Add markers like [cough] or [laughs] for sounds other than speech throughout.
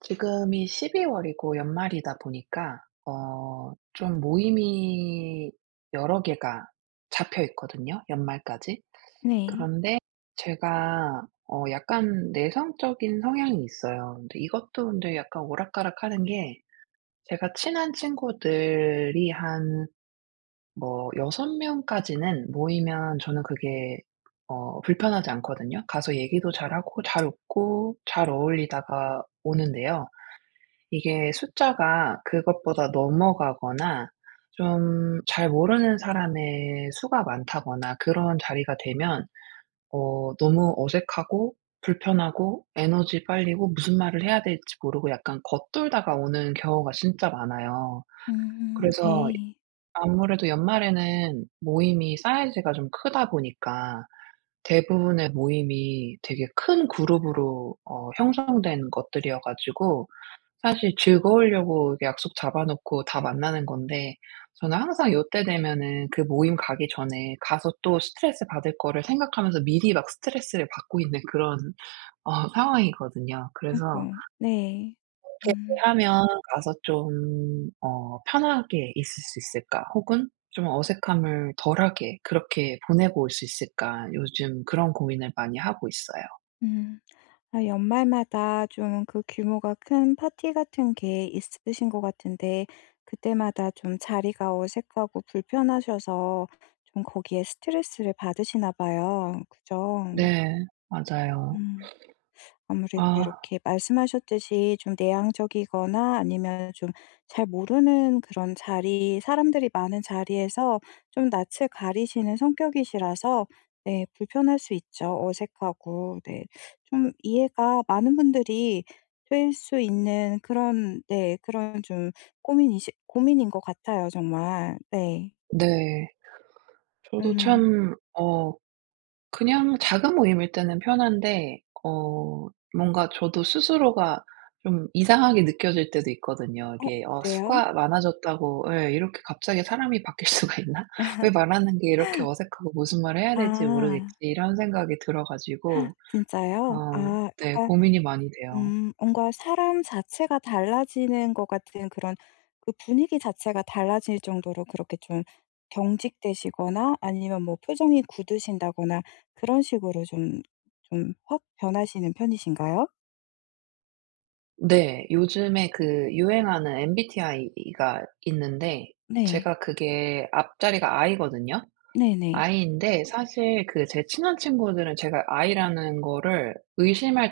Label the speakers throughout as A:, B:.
A: 지금이 12월이고 연말이다 보니까 좀 모임이 여러 개가 잡혀 있거든요, 연말까지.
B: 네.
A: 그런데 제가 약간 내성적인 성향이 있어요. 근데 이것도 근데 약간 오락가락하는 게, 제가 친한 친구들이 한 뭐 6 명까지는 모이면 저는 그게 불편하지 않거든요. 가서 얘기도 잘하고 잘 웃고 잘 어울리다가 오는데요. 이게 숫자가 그것보다 넘어가거나 좀 잘 모르는 사람의 수가 많다거나 그런 자리가 되면 너무 어색하고 불편하고 에너지 빨리고 무슨 말을 해야 될지 모르고 약간 겉돌다가 오는 경우가 진짜 많아요. 그래서
B: 네.
A: 아무래도 연말에는 모임이 사이즈가 좀 크다 보니까, 대부분의 모임이 되게 큰 그룹으로 형성된 것들이어 가지고, 사실 즐거우려고 이렇게 약속 잡아 놓고 다 만나는 건데 저는 항상 요때 되면은 그 모임 가기 전에 가서 또 스트레스 받을 거를 생각하면서 미리 막 스트레스를 받고 있는, 그런 상황이거든요. 그래서
B: 아이고. 네.
A: '어떻게
B: 음
A: 하면 가서 좀 편하게 있을 수 있을까?' 혹은 '좀 어색함을 덜하게 그렇게 보내고 올 수 있을까?' 요즘 그런 고민을 많이 하고 있어요.
B: 음. 아, 연말마다 좀 그 규모가 큰 파티 같은 게 있으신 것 같은데 그때마다 좀 자리가 어색하고 불편하셔서 좀 거기에 스트레스를 받으시나 봐요. 그죠?
A: 네. 맞아요.
B: 음. 아무래도
A: 아,
B: 이렇게 말씀하셨듯이 좀 내향적이거나 아니면 좀 잘 모르는 그런 자리 사람들이 많은 자리에서 좀 낯을 가리시는 성격이시라서 네 불편할 수 있죠. 어색하고 네. 좀 이해가 많은 분들이 될 수 있는 그런 네 그런 좀 고민이시 고민인 것 같아요 정말. 네.
A: 네. 저도
B: 음.
A: 참어 그냥 작은 모임일 때는 편한데, 뭔가 저도 스스로가 좀 이상하게 느껴질 때도 있거든요.
B: 어
A: 이게 '어
B: 그래요?
A: 수가 많아졌다고' 예, '이렇게 갑자기 사람이 바뀔 수가 있나? [laughs] 왜 말하는 게 이렇게 어색하고 무슨 말을 해야 될지
B: 아.
A: 모르겠지.' 이런 생각이 들어
B: [gasps]
A: 가지고
B: 진짜요?
A: 어
B: 아.
A: 네,
B: 아까
A: 고민이 많이 돼요.
B: 뭔가 사람 자체가 달라지는 것 같은 그런 그 분위기 자체가 달라질 정도로 그렇게 좀 경직되시거나 아니면 뭐 표정이 굳으신다거나 그런 식으로 좀 좀 확 변하시는 편이신가요?
A: 네. 요즘에 그 유행하는 MBTI가 있는데,
B: 네.
A: 제가 그게 앞자리가 I거든요.
B: 네네.
A: 아이인데, 사실 그 제 친한 친구들은 제가 아이라는 거를 의심할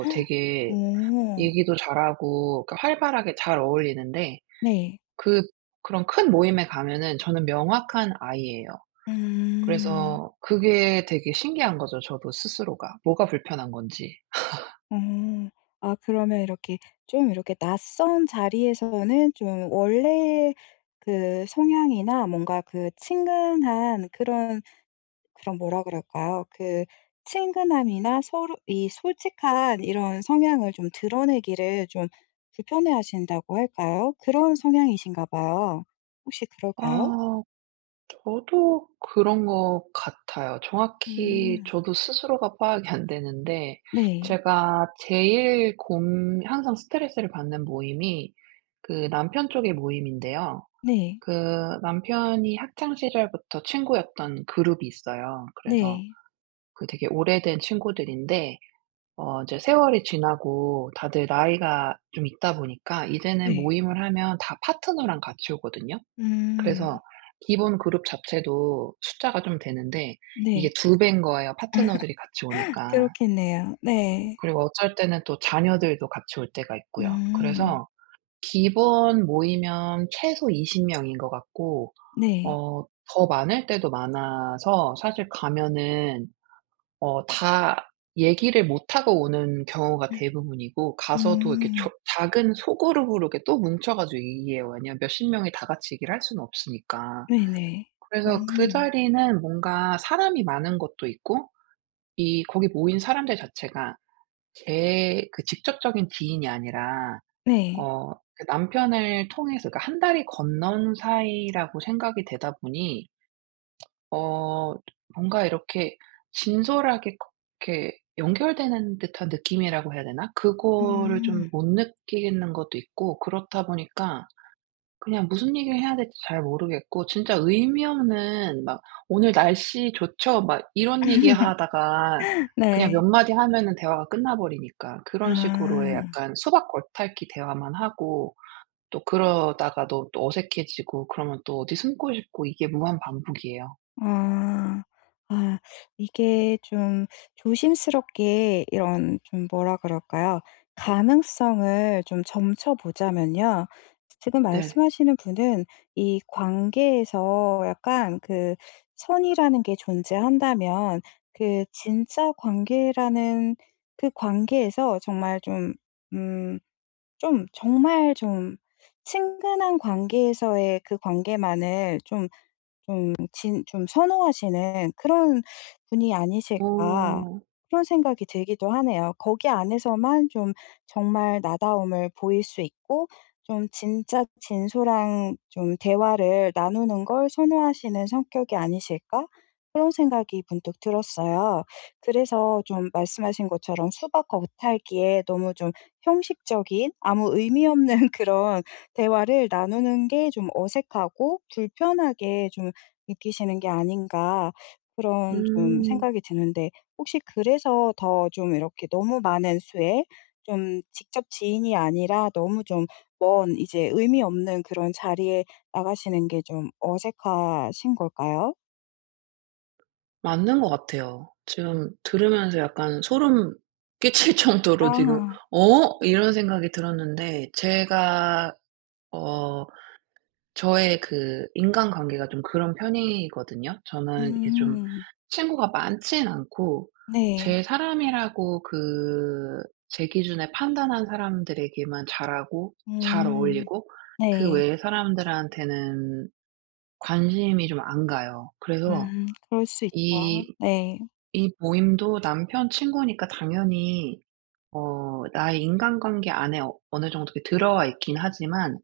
B: [gasps] 헉,
A: 되게
B: 오.
A: 얘기도 잘하고, 그러니까 활발하게 잘 어울리는데,
B: 네.
A: 그 그런 큰 모임에 가면은 저는 명확한 아이예요.
B: 음.
A: 그래서 그게 되게 신기한 거죠, 저도 스스로가. 뭐가 불편한 건지.
B: 어. 아 그러면 이렇게 좀 이렇게 낯선 자리에서는 좀 원래 그 성향이나 뭔가 그 친근한 그런 그럼 뭐라 그럴까요? 그 친근함이나 서로 이 솔직한 이런 성향을 좀 드러내기를 좀 불편해하신다고 할까요? 그런 성향이신가 봐요. 혹시 그럴까요?
A: 아, 저도 그런 것 같아요. 정확히
B: 음.
A: 저도 스스로가 파악이 안 되는데,
B: 네.
A: 제가 제일 곰 항상 스트레스를 받는 모임이 그 남편 쪽의 모임인데요.
B: 네.
A: 그 남편이 학창 시절부터 친구였던 그룹이 있어요. 그래서
B: 네.
A: 그 되게 오래된 친구들인데, 이제 세월이 지나고 다들 나이가 좀 있다 보니까 이제는
B: 네.
A: 모임을 하면 다 파트너랑 같이 오거든요.
B: 음.
A: 그래서 기본 그룹 자체도 숫자가 좀 되는데,
B: 네.
A: 이게 두 배인 거예요, 파트너들이 같이 오니까.
B: 그렇겠네요. 네.
A: 그리고 어쩔 때는 또 자녀들도 같이 올 때가 있고요.
B: 음.
A: 그래서 기본 모이면 최소 20 명인 것 같고,
B: 네.
A: 어 더 많을 때도 많아서 사실 가면은 다 얘기를 못하고 오는 경우가 대부분이고, 가서도 이렇게 조
B: 음.
A: 작은 소그룹으로 이렇게 또 뭉쳐 가지고 얘기해요. 왜냐면 몇십 명이 다 같이 얘기를 할 수는 없으니까.
B: 네네.
A: 그래서 그
B: 음.
A: 자리는 뭔가 사람이 많은 것도 있고, 이 거기 모인 사람들 자체가 제 그 직접적인 지인이 아니라
B: 네.
A: 그 남편을 통해서, 그러니까 한 달이 건넌 사이라고 생각이 되다 보니, 어 뭔가 이렇게 진솔하게 이렇게 연결되는 듯한 느낌이라고 해야 되나? 그거를
B: 음.
A: 좀 못 느끼는 것도 있고, 그렇다 보니까 그냥 무슨 얘기를 해야 될지 잘 모르겠고 진짜 의미 없는 막 "오늘 날씨 좋죠?" 막 이런
B: [laughs]
A: 얘기하다가 그냥 몇
B: 네.
A: 마디 하면은 대화가 끝나버리니까, 그런 식으로의
B: 아.
A: 약간 수박 겉핥기 대화만 하고, 또 그러다가 도 또 어색해지고 그러면 또 어디 숨고 싶고, 이게 무한 반복이에요.
B: 아. 아 이게 좀 조심스럽게 이런 좀 뭐라 그럴까요? 가능성을 좀 점쳐 보자면요. 지금
A: 네.
B: 말씀하시는 분은 이 관계에서 약간 그 선이라는 게 존재한다면 그 진짜 관계라는 그 관계에서 정말 좀 음 좀 정말 좀 친근한 관계에서의 그 관계만을 좀 좀 진 좀 선호하시는 그런 분이 아니실까
A: 어.
B: 그런 생각이 들기도 하네요. 거기 안에서만 좀 정말 나다움을 보일 수 있고 좀 진짜 진솔한 좀 대화를 나누는 걸 선호하시는 성격이 아니실까 그런 생각이 문득 들었어요. 그래서 좀 말씀하신 것처럼 수박 겉핥기에 너무 좀 형식적인 아무 의미 없는 [laughs] 그런 대화를 나누는 게 좀 어색하고 불편하게 좀 느끼시는 게 아닌가 그런 좀
A: 음.
B: 생각이 드는데 혹시 그래서 더 좀 이렇게 너무 많은 수의 좀 직접 지인이 아니라 너무 좀 먼 이제 의미 없는 그런 자리에 나가시는 게 좀 어색하신 걸까요?
A: 맞는 것 같아요. 지금 들으면서 약간 소름 끼칠 [laughs] 정도로 지금
B: 아.
A: '어?' 이런 생각이 들었는데, 제가 어 저의 그 인간관계가 좀 그런 편이거든요. 저는 이게 좀
B: 음.
A: 친구가 많진 않고,
B: 네.
A: 제 사람이라고 그 제 기준에 판단한 사람들에게만 잘하고 잘
B: 음.
A: 어울리고, 그
B: 네.
A: 외의 사람들한테는 관심이 좀 안 가요. 그래서
B: 음. 그럴 수 있죠.
A: 이
B: 네.
A: 이 모임도 남편 친구니까 당연히 나의 인간관계 안에 어느 정도 이렇게 들어와 있긴 하지만,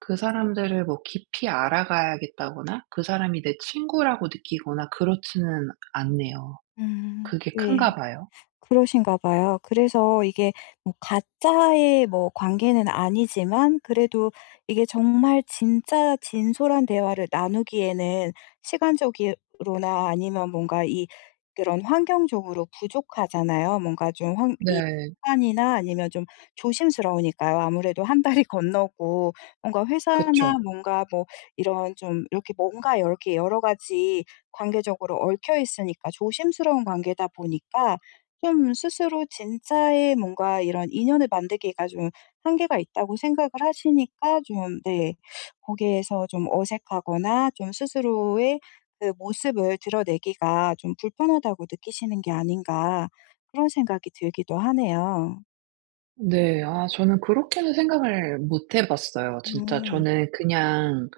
A: 그 사람들을 뭐 깊이 알아가야겠다거나 그 사람이 내 친구라고 느끼거나 그렇지는 않네요.
B: 음.
A: 그게
B: 네.
A: 큰가 봐요.
B: 그러신가 봐요. 그래서 이게 뭐 가짜의 뭐 관계는 아니지만 그래도 이게 정말 진짜 진솔한 대화를 나누기에는 시간적으로나 아니면 뭔가 이 그런 환경적으로 부족하잖아요. 뭔가 좀 환 이
A: 네.
B: 시간이나 아니면 좀 조심스러우니까요. 아무래도 한 다리 [laughs] 건너고 뭔가 회사나
A: 그쵸.
B: 뭔가 뭐 이런 좀 이렇게 뭔가 이렇게 여러 가지 관계적으로 얽혀 있으니까 조심스러운 관계다 보니까 좀 스스로 진짜의 뭔가 이런 인연을 만들기가 좀 한계가 있다고 생각을 하시니까 좀 네. 거기에서 좀 어색하거나 좀 스스로의 그 모습을 드러내기가 좀 불편하다고 느끼시는 게 아닌가 그런 생각이 들기도 하네요.
A: 네. 아, 저는 그렇게는 생각을 못해 봤어요. 진짜
B: 음.
A: 저는 그냥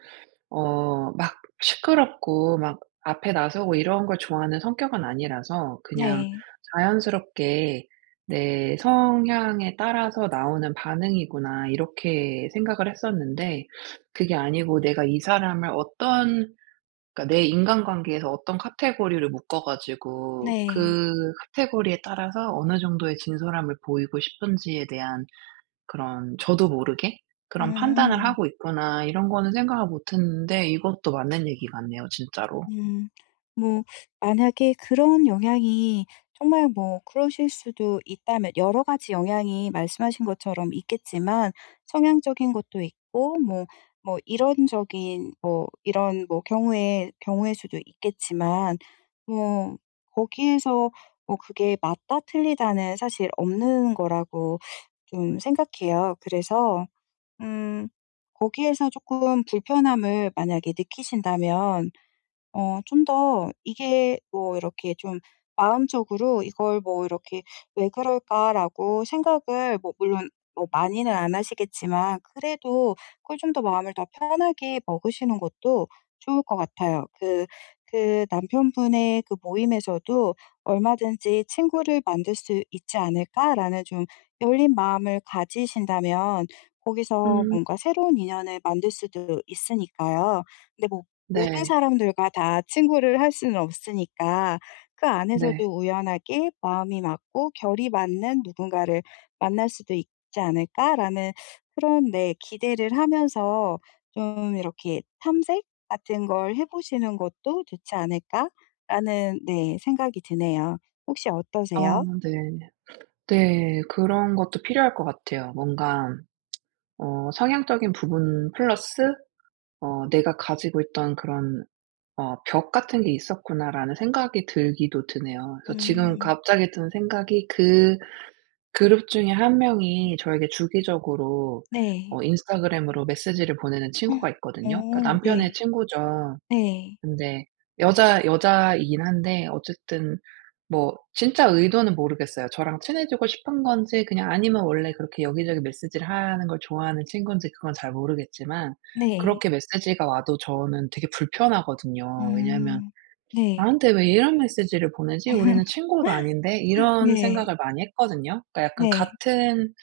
A: 막 시끄럽고 막 앞에 나서고 이런 걸 좋아하는 성격은 아니라서, 그냥
B: 네.
A: 자연스럽게 '내 성향에 따라서 나오는 반응이구나.' 이렇게 생각을 했었는데, 그게 아니고 내가 이 사람을 어떤, 그러니까 내 인간관계에서 어떤 카테고리를 묶어 가지고
B: 네.
A: 그 카테고리에 따라서 어느 정도의 진솔함을 보이고 싶은지에 대한 그런, 저도 모르게 그런 '판단을
B: 음.
A: 하고 있구나.' 이런 거는 생각을 못 했는데, 이것도 맞는 얘기 같네요, 진짜로.
B: 음. 뭐 만약에 그런 영향이 정말 뭐 그러실 수도 있다면 여러 가지 영향이 말씀하신 것처럼 있겠지만 성향적인 것도 있고 뭐 뭐 이런적인 뭐 이런 뭐 경우에 경우일 수도 있겠지만 뭐 거기에서 뭐 그게 맞다 틀리다는 사실 없는 거라고 좀 생각해요. 그래서 음 거기에서 조금 불편함을 만약에 느끼신다면 어 좀 더 이게 뭐 이렇게 좀 마음적으로 이걸 뭐 이렇게 '왜 그럴까?'라고 생각을 뭐 물론 뭐 많이는 안 하시겠지만 그래도 그걸 좀 더 마음을 더 편하게 먹으시는 것도 좋을 것 같아요. 그 그 남편분의 그 모임에서도 '얼마든지 친구를 만들 수 있지 않을까?'라는 좀 열린 마음을 가지신다면 거기서
A: 음.
B: 뭔가 새로운 인연을 만들 수도 있으니까요. 근데 뭐 모든
A: 네.
B: 사람들과 다 친구를 할 수는 없으니까 그 안에서도
A: 네.
B: 우연하게 마음이 맞고 결이 맞는 누군가를 만날 수도 있지 않을까라는 그런 네 기대를 하면서 좀 이렇게 '탐색 같은 걸 해 보시는 것도 좋지 않을까.'라는 네 생각이 드네요. 혹시
A: 아,
B: 어떠세요?
A: 네. 네. 그런 것도 필요할 것 같아요. 뭔가 성향적인 부분 플러스 '내가 가지고 있던 그런 벽 같은 게 있었구나.'라는 생각이 들기도 드네요. 그래서 지금
B: 음.
A: 갑자기 든 생각이, 그 그룹 중에 한 명이 저에게 주기적으로
B: 네.
A: 인스타그램으로 메시지를 보내는 친구가
B: 어
A: 있거든요. 그러니까 남편의
B: 네.
A: 친구죠.
B: 네.
A: 근데 여자 여자이긴 한데 어쨌든 뭐 진짜 의도는 모르겠어요. 저랑 친해지고 싶은 건지, 그냥 아니면 원래 그렇게 여기저기 메시지를 하는 걸 좋아하는 친군지, 그건 잘 모르겠지만,
B: 네.
A: 그렇게 메시지가 와도 저는 되게 불편하거든요. 왜냐하면
B: 음. 네.
A: '나한테 왜 이런 메시지를 보내지? 우리는
B: [laughs]
A: 친구도 아닌데?' 이런
B: 네.
A: 생각을 많이 했거든요. 그러니까 약간
B: 네.
A: 같은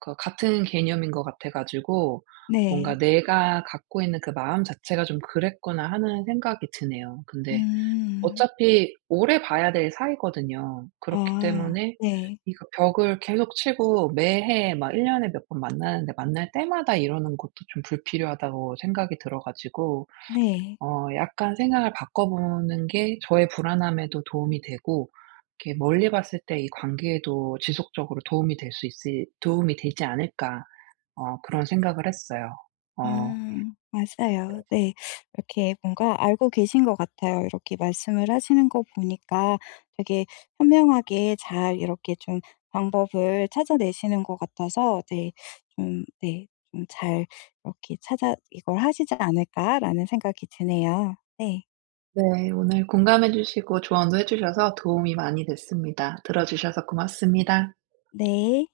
A: 그 같은 개념인 것 같아 가지고, 뭔가
B: 네.
A: '내가 갖고 있는 그 마음 자체가 좀 그랬구나.' 하는 생각이 드네요. 근데
B: 음.
A: 어차피 오래 봐야 될 사이거든요. 그렇기
B: 아.
A: 때문에
B: 네.
A: 이거 벽을 계속 치고 매해 막 1 년에 몇 번 만나는데 만날 때마다 이러는 것도 좀 불필요하다고 생각이 들어 가지고,
B: 네.
A: 약간 생각을 바꿔보는 게 저의 불안함에도 도움이 되고, 이렇게 '멀리 봤을 때 이 관계에도 지속적으로 도움이 될 수 있을 도움이 되지 않을까.' 그런 생각을 했어요. 어
B: 음. 맞아요. 네. 이렇게 뭔가 알고 계신 것 같아요. 이렇게 말씀을 하시는 거 보니까 되게 현명하게 잘 이렇게 좀 방법을 찾아내시는 것 같아서 네 좀 네 좀 잘 이렇게 찾아 이걸 하시지 않을까라는 생각이 드네요. 네.
A: 네, 오늘 공감해 주시고 조언도 해 주셔서 도움이 많이 됐습니다. 들어 주셔서 고맙습니다.
B: 네.